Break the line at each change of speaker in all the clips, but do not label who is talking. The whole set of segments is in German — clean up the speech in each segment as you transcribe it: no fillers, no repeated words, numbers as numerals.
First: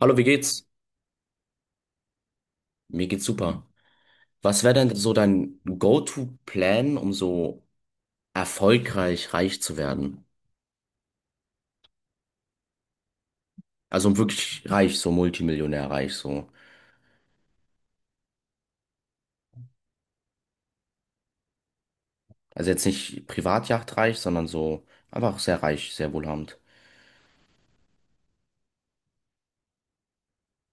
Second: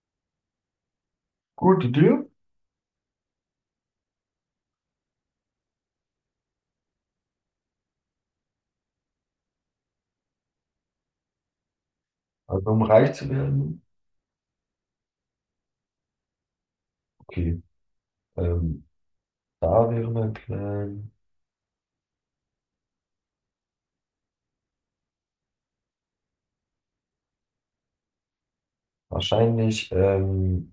Hallo, wie geht's?
Gute Idee.
Mir geht's super. Was wäre denn so dein Go-to-Plan, um so erfolgreich reich zu werden?
Also um reich zu werden,
Also um wirklich reich, so Multimillionär reich, so.
okay. Ähm, Da wäre mein Plan
Also jetzt nicht Privatjacht reich, sondern so einfach sehr reich, sehr wohlhabend.
wahrscheinlich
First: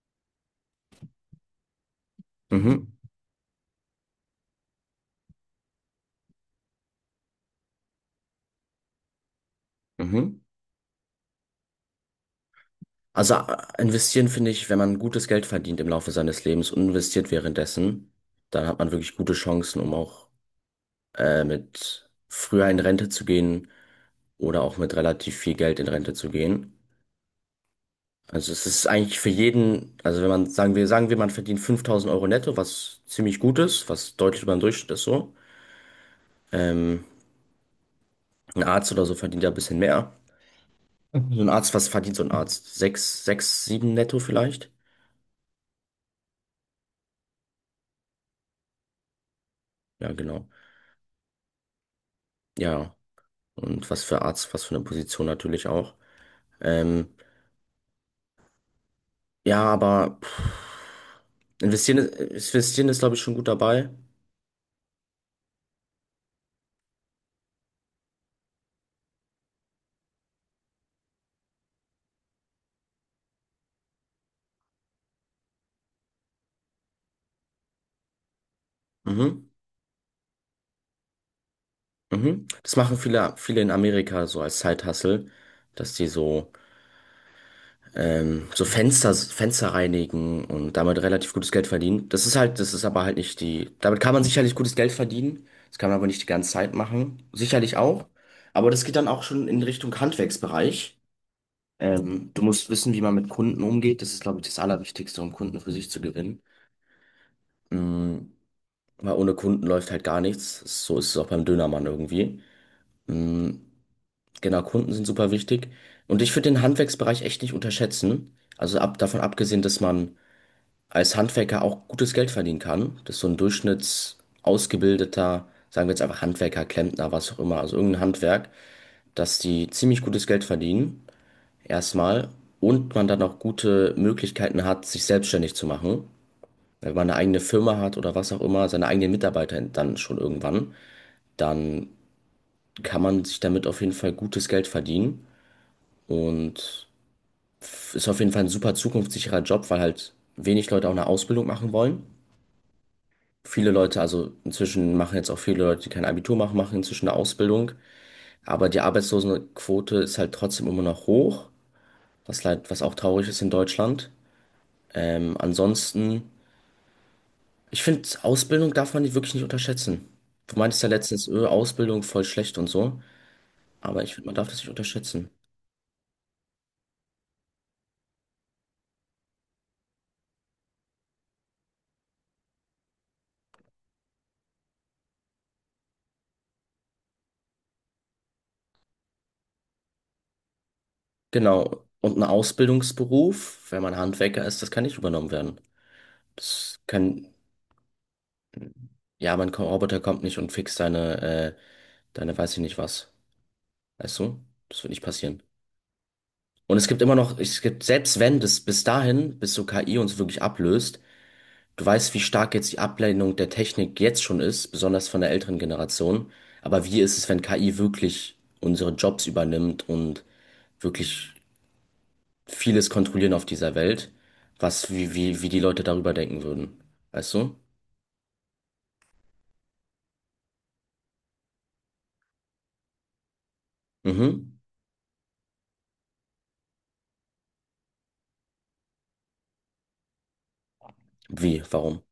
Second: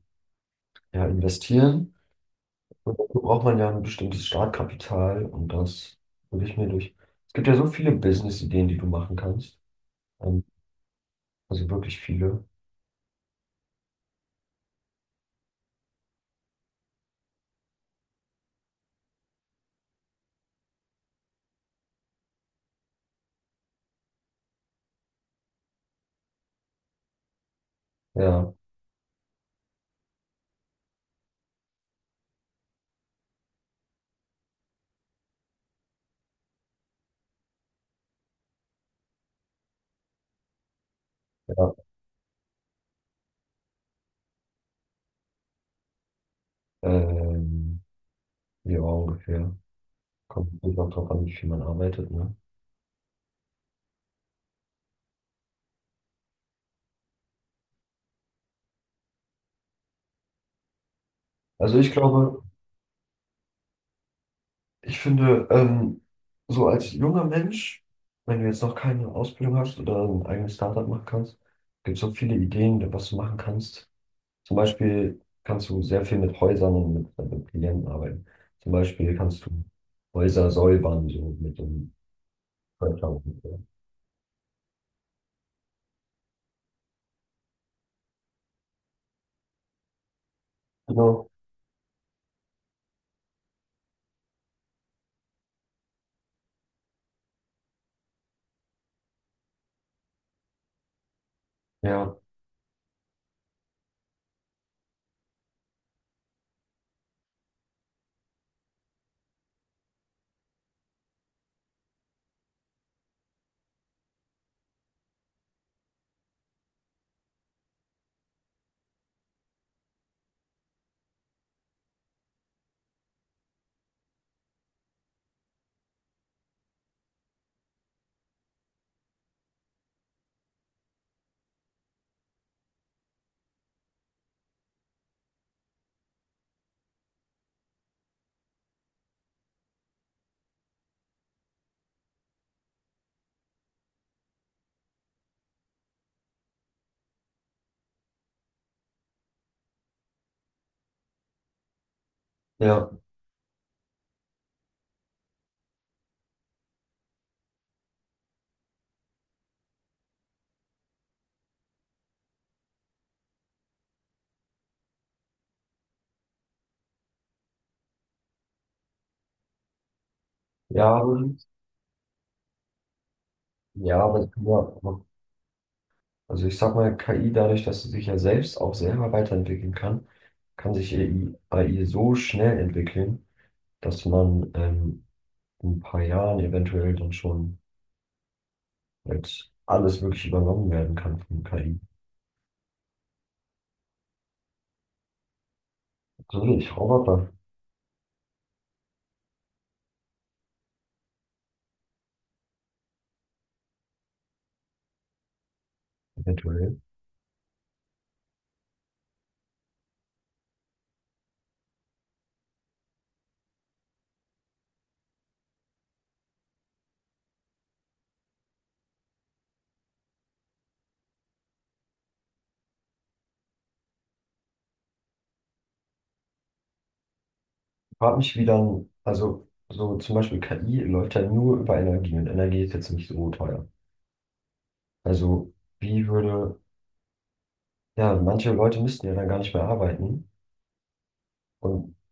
ja, investieren.
Mhm.
Und dafür braucht man ja ein bestimmtes Startkapital und das würde ich mir durch. Es gibt ja so viele Business-Ideen, die du machen kannst.
Mhm.
Ähm, also wirklich viele.
Also investieren finde ich, wenn man gutes Geld verdient im Laufe seines Lebens und investiert währenddessen, dann hat man wirklich gute Chancen, um auch mit früher in Rente zu gehen oder auch mit relativ viel Geld in Rente zu gehen. Also
Ja,
es ist eigentlich für jeden, also wenn man, sagen wir, man verdient 5.000 Euro netto, was ziemlich gut ist, was deutlich über den Durchschnitt ist so. Ähm, ein Arzt oder so verdient ja ein bisschen mehr. So ein Arzt,
ja.
was verdient so ein Arzt? Sechs, sechs, sieben netto vielleicht?
Ähm, ja, ungefähr.
Ja, genau.
Kommt natürlich auch drauf an, wie viel man arbeitet, ne?
Ja, und was für Arzt, was für eine Position natürlich auch. Ähm, ja, aber pff,
Also ich
investieren,
glaube,
ist- investieren ist, glaube ich, schon gut dabei.
ich finde, so als junger Mensch, wenn du jetzt noch keine Ausbildung hast oder ein eigenes Startup machen kannst, gibt es so viele Ideen, was du machen kannst. Zum Beispiel kannst du sehr viel mit Häusern und mit Klienten arbeiten. Zum Beispiel kannst
Mhm,
du Häuser säubern, so mit dem
mhm. Das machen
Förder
viele, viele
so.
in Amerika so als Side-Hustle, dass die so so Fenster reinigen und damit
Genau.
relativ gutes Geld verdienen. Das ist halt, das ist aber halt nicht die, damit kann man sicherlich gutes Geld verdienen. Das kann man aber nicht die ganze Zeit machen. Sicherlich auch. Aber das geht dann auch schon in Richtung Handwerksbereich.
Ja,
Du musst wissen, wie man mit Kunden umgeht. Das ist, glaube ich, das Allerwichtigste, um Kunden für sich zu gewinnen. Mhm. Weil ohne Kunden läuft halt gar nichts. So ist es auch beim Dönermann irgendwie. Mhm. Genau, Kunden sind super wichtig. Und ich würde den Handwerksbereich echt nicht unterschätzen. Also davon abgesehen, dass man als Handwerker auch gutes Geld verdienen kann. Das ist so ein durchschnittsausgebildeter, sagen wir jetzt einfach Handwerker, Klempner, was auch immer, also irgendein Handwerk, dass die ziemlich gutes Geld verdienen, erstmal, und man dann auch gute Möglichkeiten hat, sich selbstständig zu machen. Wenn man eine eigene Firma hat oder was auch immer, seine eigenen Mitarbeiter dann schon irgendwann, dann kann man sich damit auf jeden Fall gutes Geld verdienen und ist auf jeden Fall ein super zukunftssicherer Job, weil halt wenig Leute auch eine Ausbildung machen wollen.
ja,
Viele Leute, also inzwischen machen jetzt auch viele Leute, die kein Abitur machen, machen inzwischen eine Ausbildung. Aber die Arbeitslosenquote ist halt trotzdem immer noch hoch, was leid, was auch traurig ist in Deutschland. Ansonsten, ich finde, Ausbildung darf man nicht, wirklich nicht unterschätzen. Du meintest
ja,
ja letztens,
aber-
Ausbildung voll schlecht und so.
ja,
Aber ich
aber
finde,
es
man
kann
darf
ja,
das nicht
auch- machen.
unterschätzen.
Also ich sag mal, KI, dadurch, dass sie sich ja selbst auch selber weiterentwickeln kann, kann sich AI so schnell entwickeln, dass man in ein paar Jahren eventuell dann schon als alles wirklich übernommen werden kann von KI.
Genau. Und ein Ausbildungsberuf, wenn man Handwerker ist, das kann nicht übernommen werden.
So durch
Das
Roboter
kann, ja, mein Roboter kommt nicht und fixt deine, deine, weiß ich nicht was. Weißt du? Das wird nicht passieren. Und
eventuell.
es gibt immer noch, es gibt, selbst wenn das bis dahin, bis so KI uns wirklich ablöst, du weißt, wie stark jetzt die Ablehnung der Technik jetzt schon ist, besonders von der älteren Generation. Aber wie ist es, wenn KI wirklich unsere Jobs übernimmt und wirklich vieles kontrollieren auf dieser Welt, wie die Leute darüber denken würden? Weißt du?
Ich frage mich, wie dann, also so zum Beispiel KI läuft ja nur über Energie und Energie ist jetzt nicht so teuer.
Mhm.
Also wie würde, ja, manche Leute müssten ja dann gar nicht mehr arbeiten
Wie?
und
Warum?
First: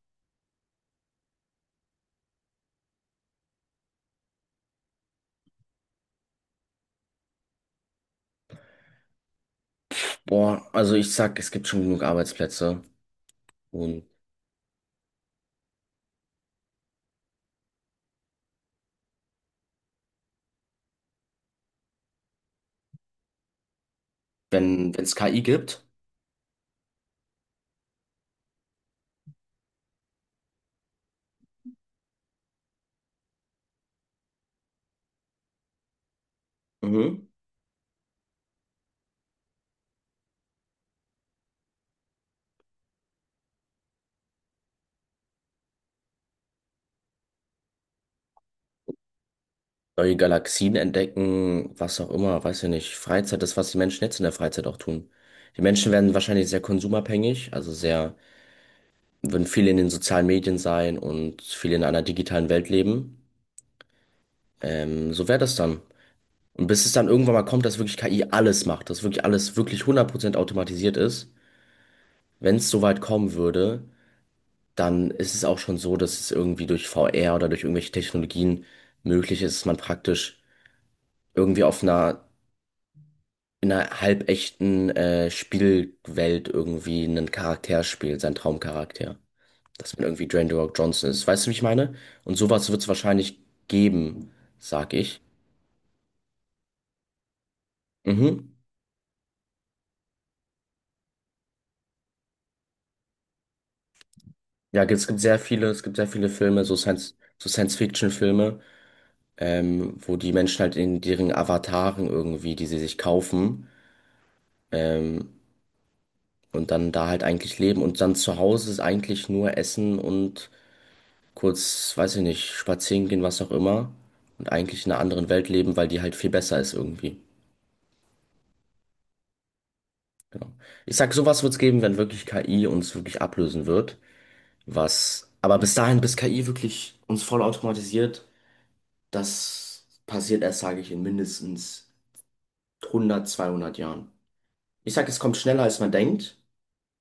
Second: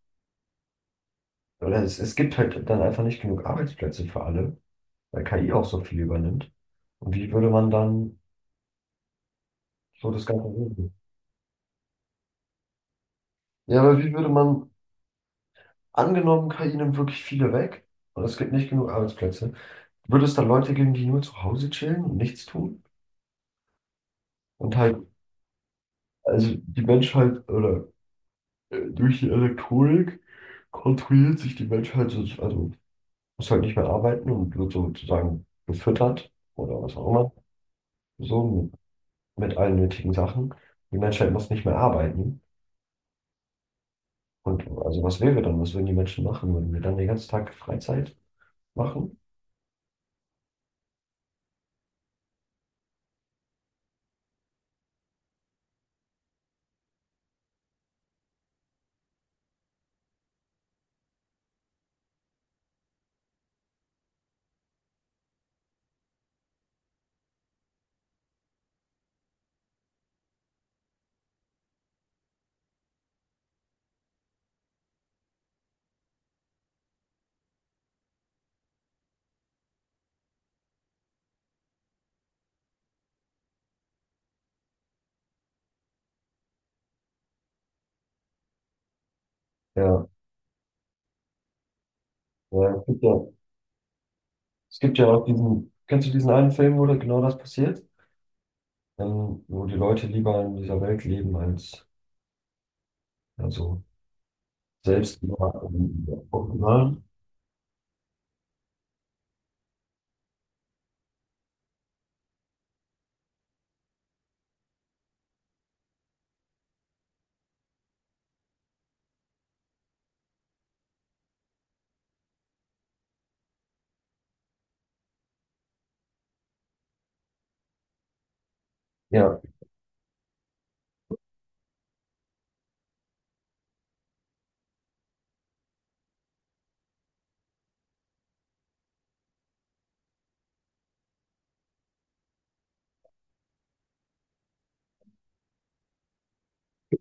oder es gibt halt dann einfach nicht genug Arbeitsplätze für alle, weil KI auch so viel übernimmt. Und wie würde man dann so das Ganze
Boah,
regeln?
also ich sag, es gibt schon genug Arbeitsplätze.
Ja, aber
Und
wie würde man angenommen, KI nimmt wirklich viele weg und es gibt nicht genug Arbeitsplätze. Würde es dann Leute geben, die nur zu Hause chillen und nichts tun? Und
wenn,
halt,
wenn es KI gibt,
also die Menschheit oder durch die Elektronik kontrolliert sich die Menschheit, so- also muss halt nicht mehr arbeiten und wird sozusagen gefüttert oder was auch
mhm.
immer, so mit allen nötigen Sachen. Die Menschheit muss nicht mehr arbeiten. Und also was wäre dann? Was würden die Menschen machen? Würden wir dann den ganzen Tag Freizeit machen?
Neue Galaxien entdecken, was auch immer, weiß ja nicht. Freizeit, das, was die Menschen jetzt in der Freizeit auch tun. Die Menschen werden wahrscheinlich sehr konsumabhängig, also sehr, würden viel in den sozialen Medien sein und viel in einer digitalen Welt leben. So wäre das dann. Und bis es dann irgendwann mal kommt, dass wirklich KI alles macht, dass wirklich alles wirklich 100% automatisiert ist, wenn es so weit kommen würde, dann ist es auch schon so, dass es irgendwie durch VR oder durch irgendwelche Technologien möglich ist, dass man praktisch irgendwie auf einer in einer halbechten Spielwelt irgendwie einen Charakter spielt, seinen Traumcharakter. Dass man
Ja,
irgendwie Dwayne The Rock Johnson ist. Weißt du, wie ich meine? Und sowas
ja,
wird
es
es
gibt ja,
wahrscheinlich geben,
es
sag
gibt ja
ich.
auch diesen, kennst du diesen einen Film, wo da genau das passiert?
Mhm.
Wo die Leute lieber in dieser Welt leben als also
Ja, es gibt
selbst
sehr
lieber
viele, es gibt sehr viele Filme,
Original.
So Science-Fiction-Filme, wo die Menschen halt in deren Avataren irgendwie, die sie sich kaufen, ähm, und dann da halt eigentlich leben. Und dann zu Hause ist eigentlich nur Essen und kurz, weiß ich nicht, spazieren gehen, was auch immer. Und eigentlich in einer anderen Welt leben, weil die halt viel besser ist irgendwie.
Ja.
Genau. Ich sag, sowas wird's geben, wenn wirklich KI uns wirklich ablösen wird. Was, aber bis dahin, bis KI wirklich uns voll automatisiert, das passiert erst, sage ich, in mindestens 100, 200 Jahren. Ich sag, es kommt schneller, als man denkt.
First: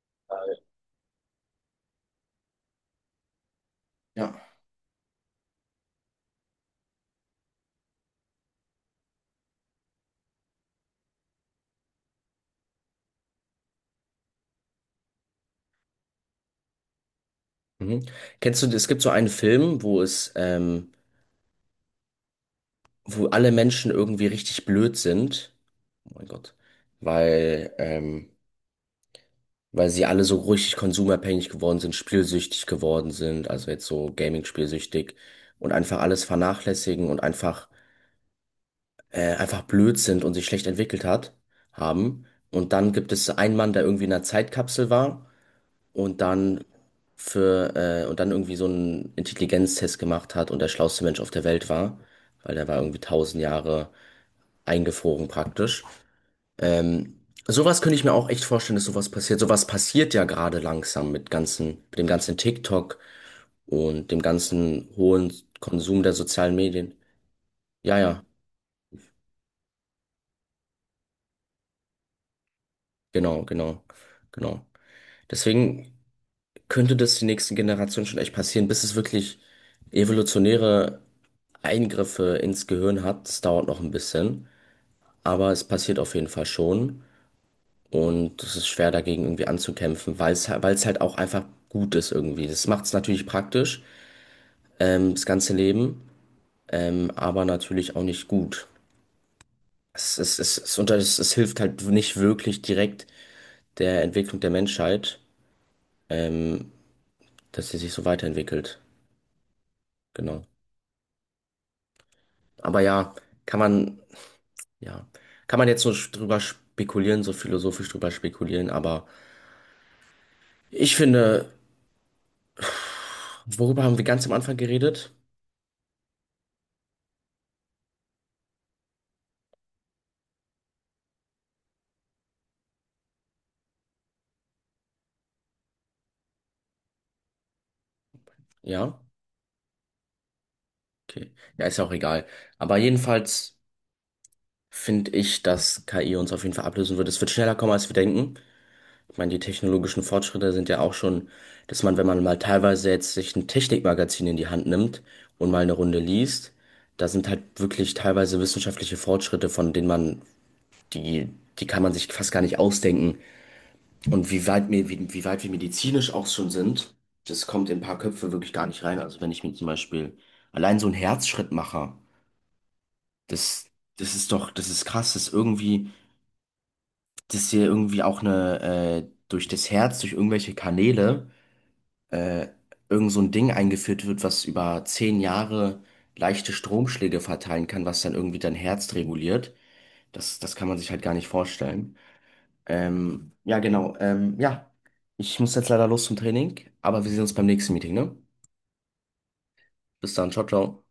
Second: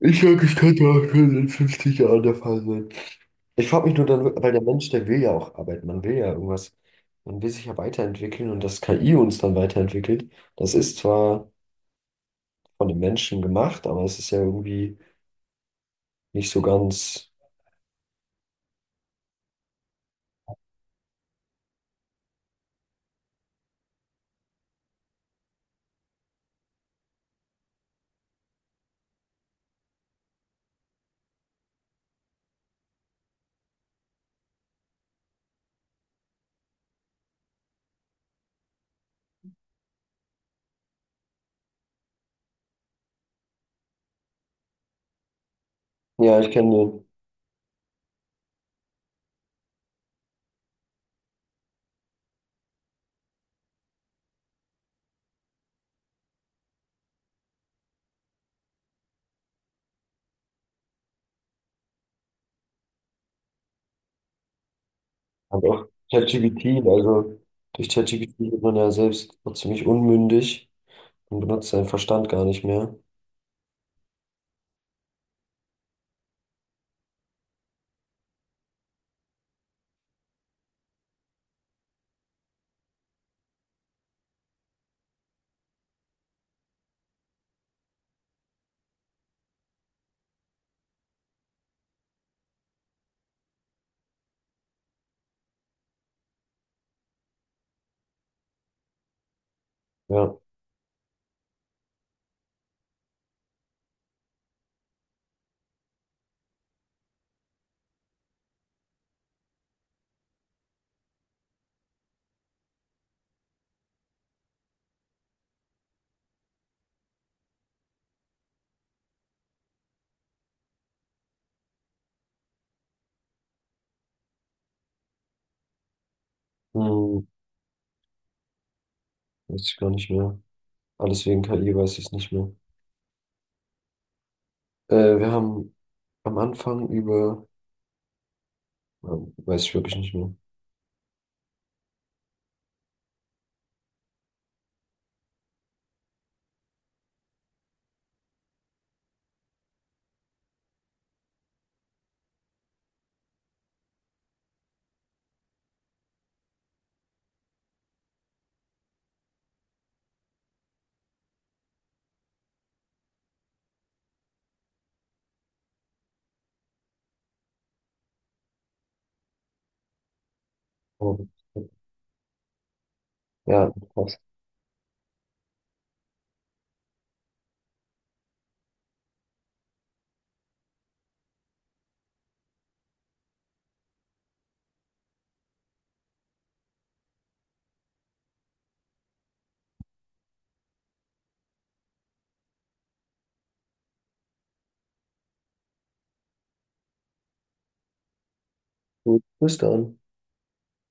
Ich sag, es könnte auch schon in 50 Jahren der Fall sein. Ich frage mich nur dann,
Ja.
weil der Mensch, der will ja auch arbeiten, man will ja irgendwas, man will sich ja weiterentwickeln und dass KI uns dann weiterentwickelt, das ist zwar von den Menschen gemacht, aber es ist ja irgendwie nicht so ganz.
Mhm. Kennst du, es gibt so einen Film, wo alle Menschen irgendwie richtig blöd sind. Oh mein Gott. Weil, ähm, weil sie alle so richtig konsumabhängig geworden sind, spielsüchtig geworden sind, also jetzt so Gaming-spielsüchtig und einfach alles vernachlässigen und einfach blöd sind und sich schlecht entwickelt hat, haben. Und dann gibt es einen Mann, der irgendwie in einer Zeitkapsel war und
Ja, ich
dann
kenne
und dann irgendwie so einen Intelligenztest gemacht hat und der schlauste Mensch auf der Welt war, weil der war irgendwie 1.000 Jahre eingefroren praktisch. Ähm, Sowas könnte ich mir auch echt vorstellen, dass sowas passiert. Sowas passiert ja gerade langsam mit ganzen, mit dem ganzen TikTok und dem ganzen hohen
und auch
Konsum der sozialen
ChatGPT,
Medien.
also durch
Ja, ja,
ChatGPT wird man ja selbst noch ziemlich unmündig und benutzt seinen Verstand gar nicht mehr.
genau, genau, genau. Deswegen könnte das die nächsten Generationen schon echt passieren, bis es wirklich evolutionäre Eingriffe ins Gehirn hat. Das dauert noch ein bisschen, aber es passiert auf jeden Fall schon. Und es ist schwer dagegen irgendwie anzukämpfen, weil es halt auch einfach gut ist irgendwie. Das macht es natürlich praktisch, das ganze Leben, aber natürlich auch nicht gut. Es, es,
Ja,
es, es, unter, es, es hilft halt nicht wirklich direkt der Entwicklung der Menschheit, ähm, dass sie sich so weiterentwickelt. Genau. Aber kann man, ja, kann man jetzt so drüber spekulieren, so philosophisch drüber spekulieren, aber ich finde, worüber haben wir ganz am Anfang geredet?
hm, weiß ich gar nicht mehr. Alles wegen KI weiß ich es nicht mehr. Wir haben am Anfang über,
Ja,
weiß ich wirklich nicht mehr.
okay. Ja, ist ja auch egal. Aber jedenfalls finde ich, dass KI uns auf jeden Fall ablösen wird. Es wird schneller kommen, als wir denken. Ich meine, die technologischen Fortschritte sind ja auch schon, dass man, wenn man mal teilweise jetzt sich ein Technikmagazin in die Hand nimmt und mal eine Runde liest, da sind halt wirklich teilweise wissenschaftliche Fortschritte, von denen man, die, die kann man sich fast gar nicht ausdenken. Und wie weit wir medizinisch auch schon sind, das kommt in ein paar Köpfe wirklich gar nicht rein. Also wenn ich mir zum Beispiel allein so einen
Aber-
Herzschrittmacher, das,
ja,
das
passt.
ist doch, das ist krass, dass irgendwie, dass hier irgendwie auch durch das Herz, durch irgendwelche Kanäle, äh, irgend so ein Ding eingeführt wird, was über 10 Jahre leichte Stromschläge verteilen kann, was dann irgendwie dein Herz reguliert. Das, das kann man sich halt gar nicht vorstellen. Ja, genau. Ja, ich muss jetzt leider los zum Training, aber wir sehen uns beim nächsten Meeting, ne?
Gut, bis dann.
Bis dann, ciao, ciao.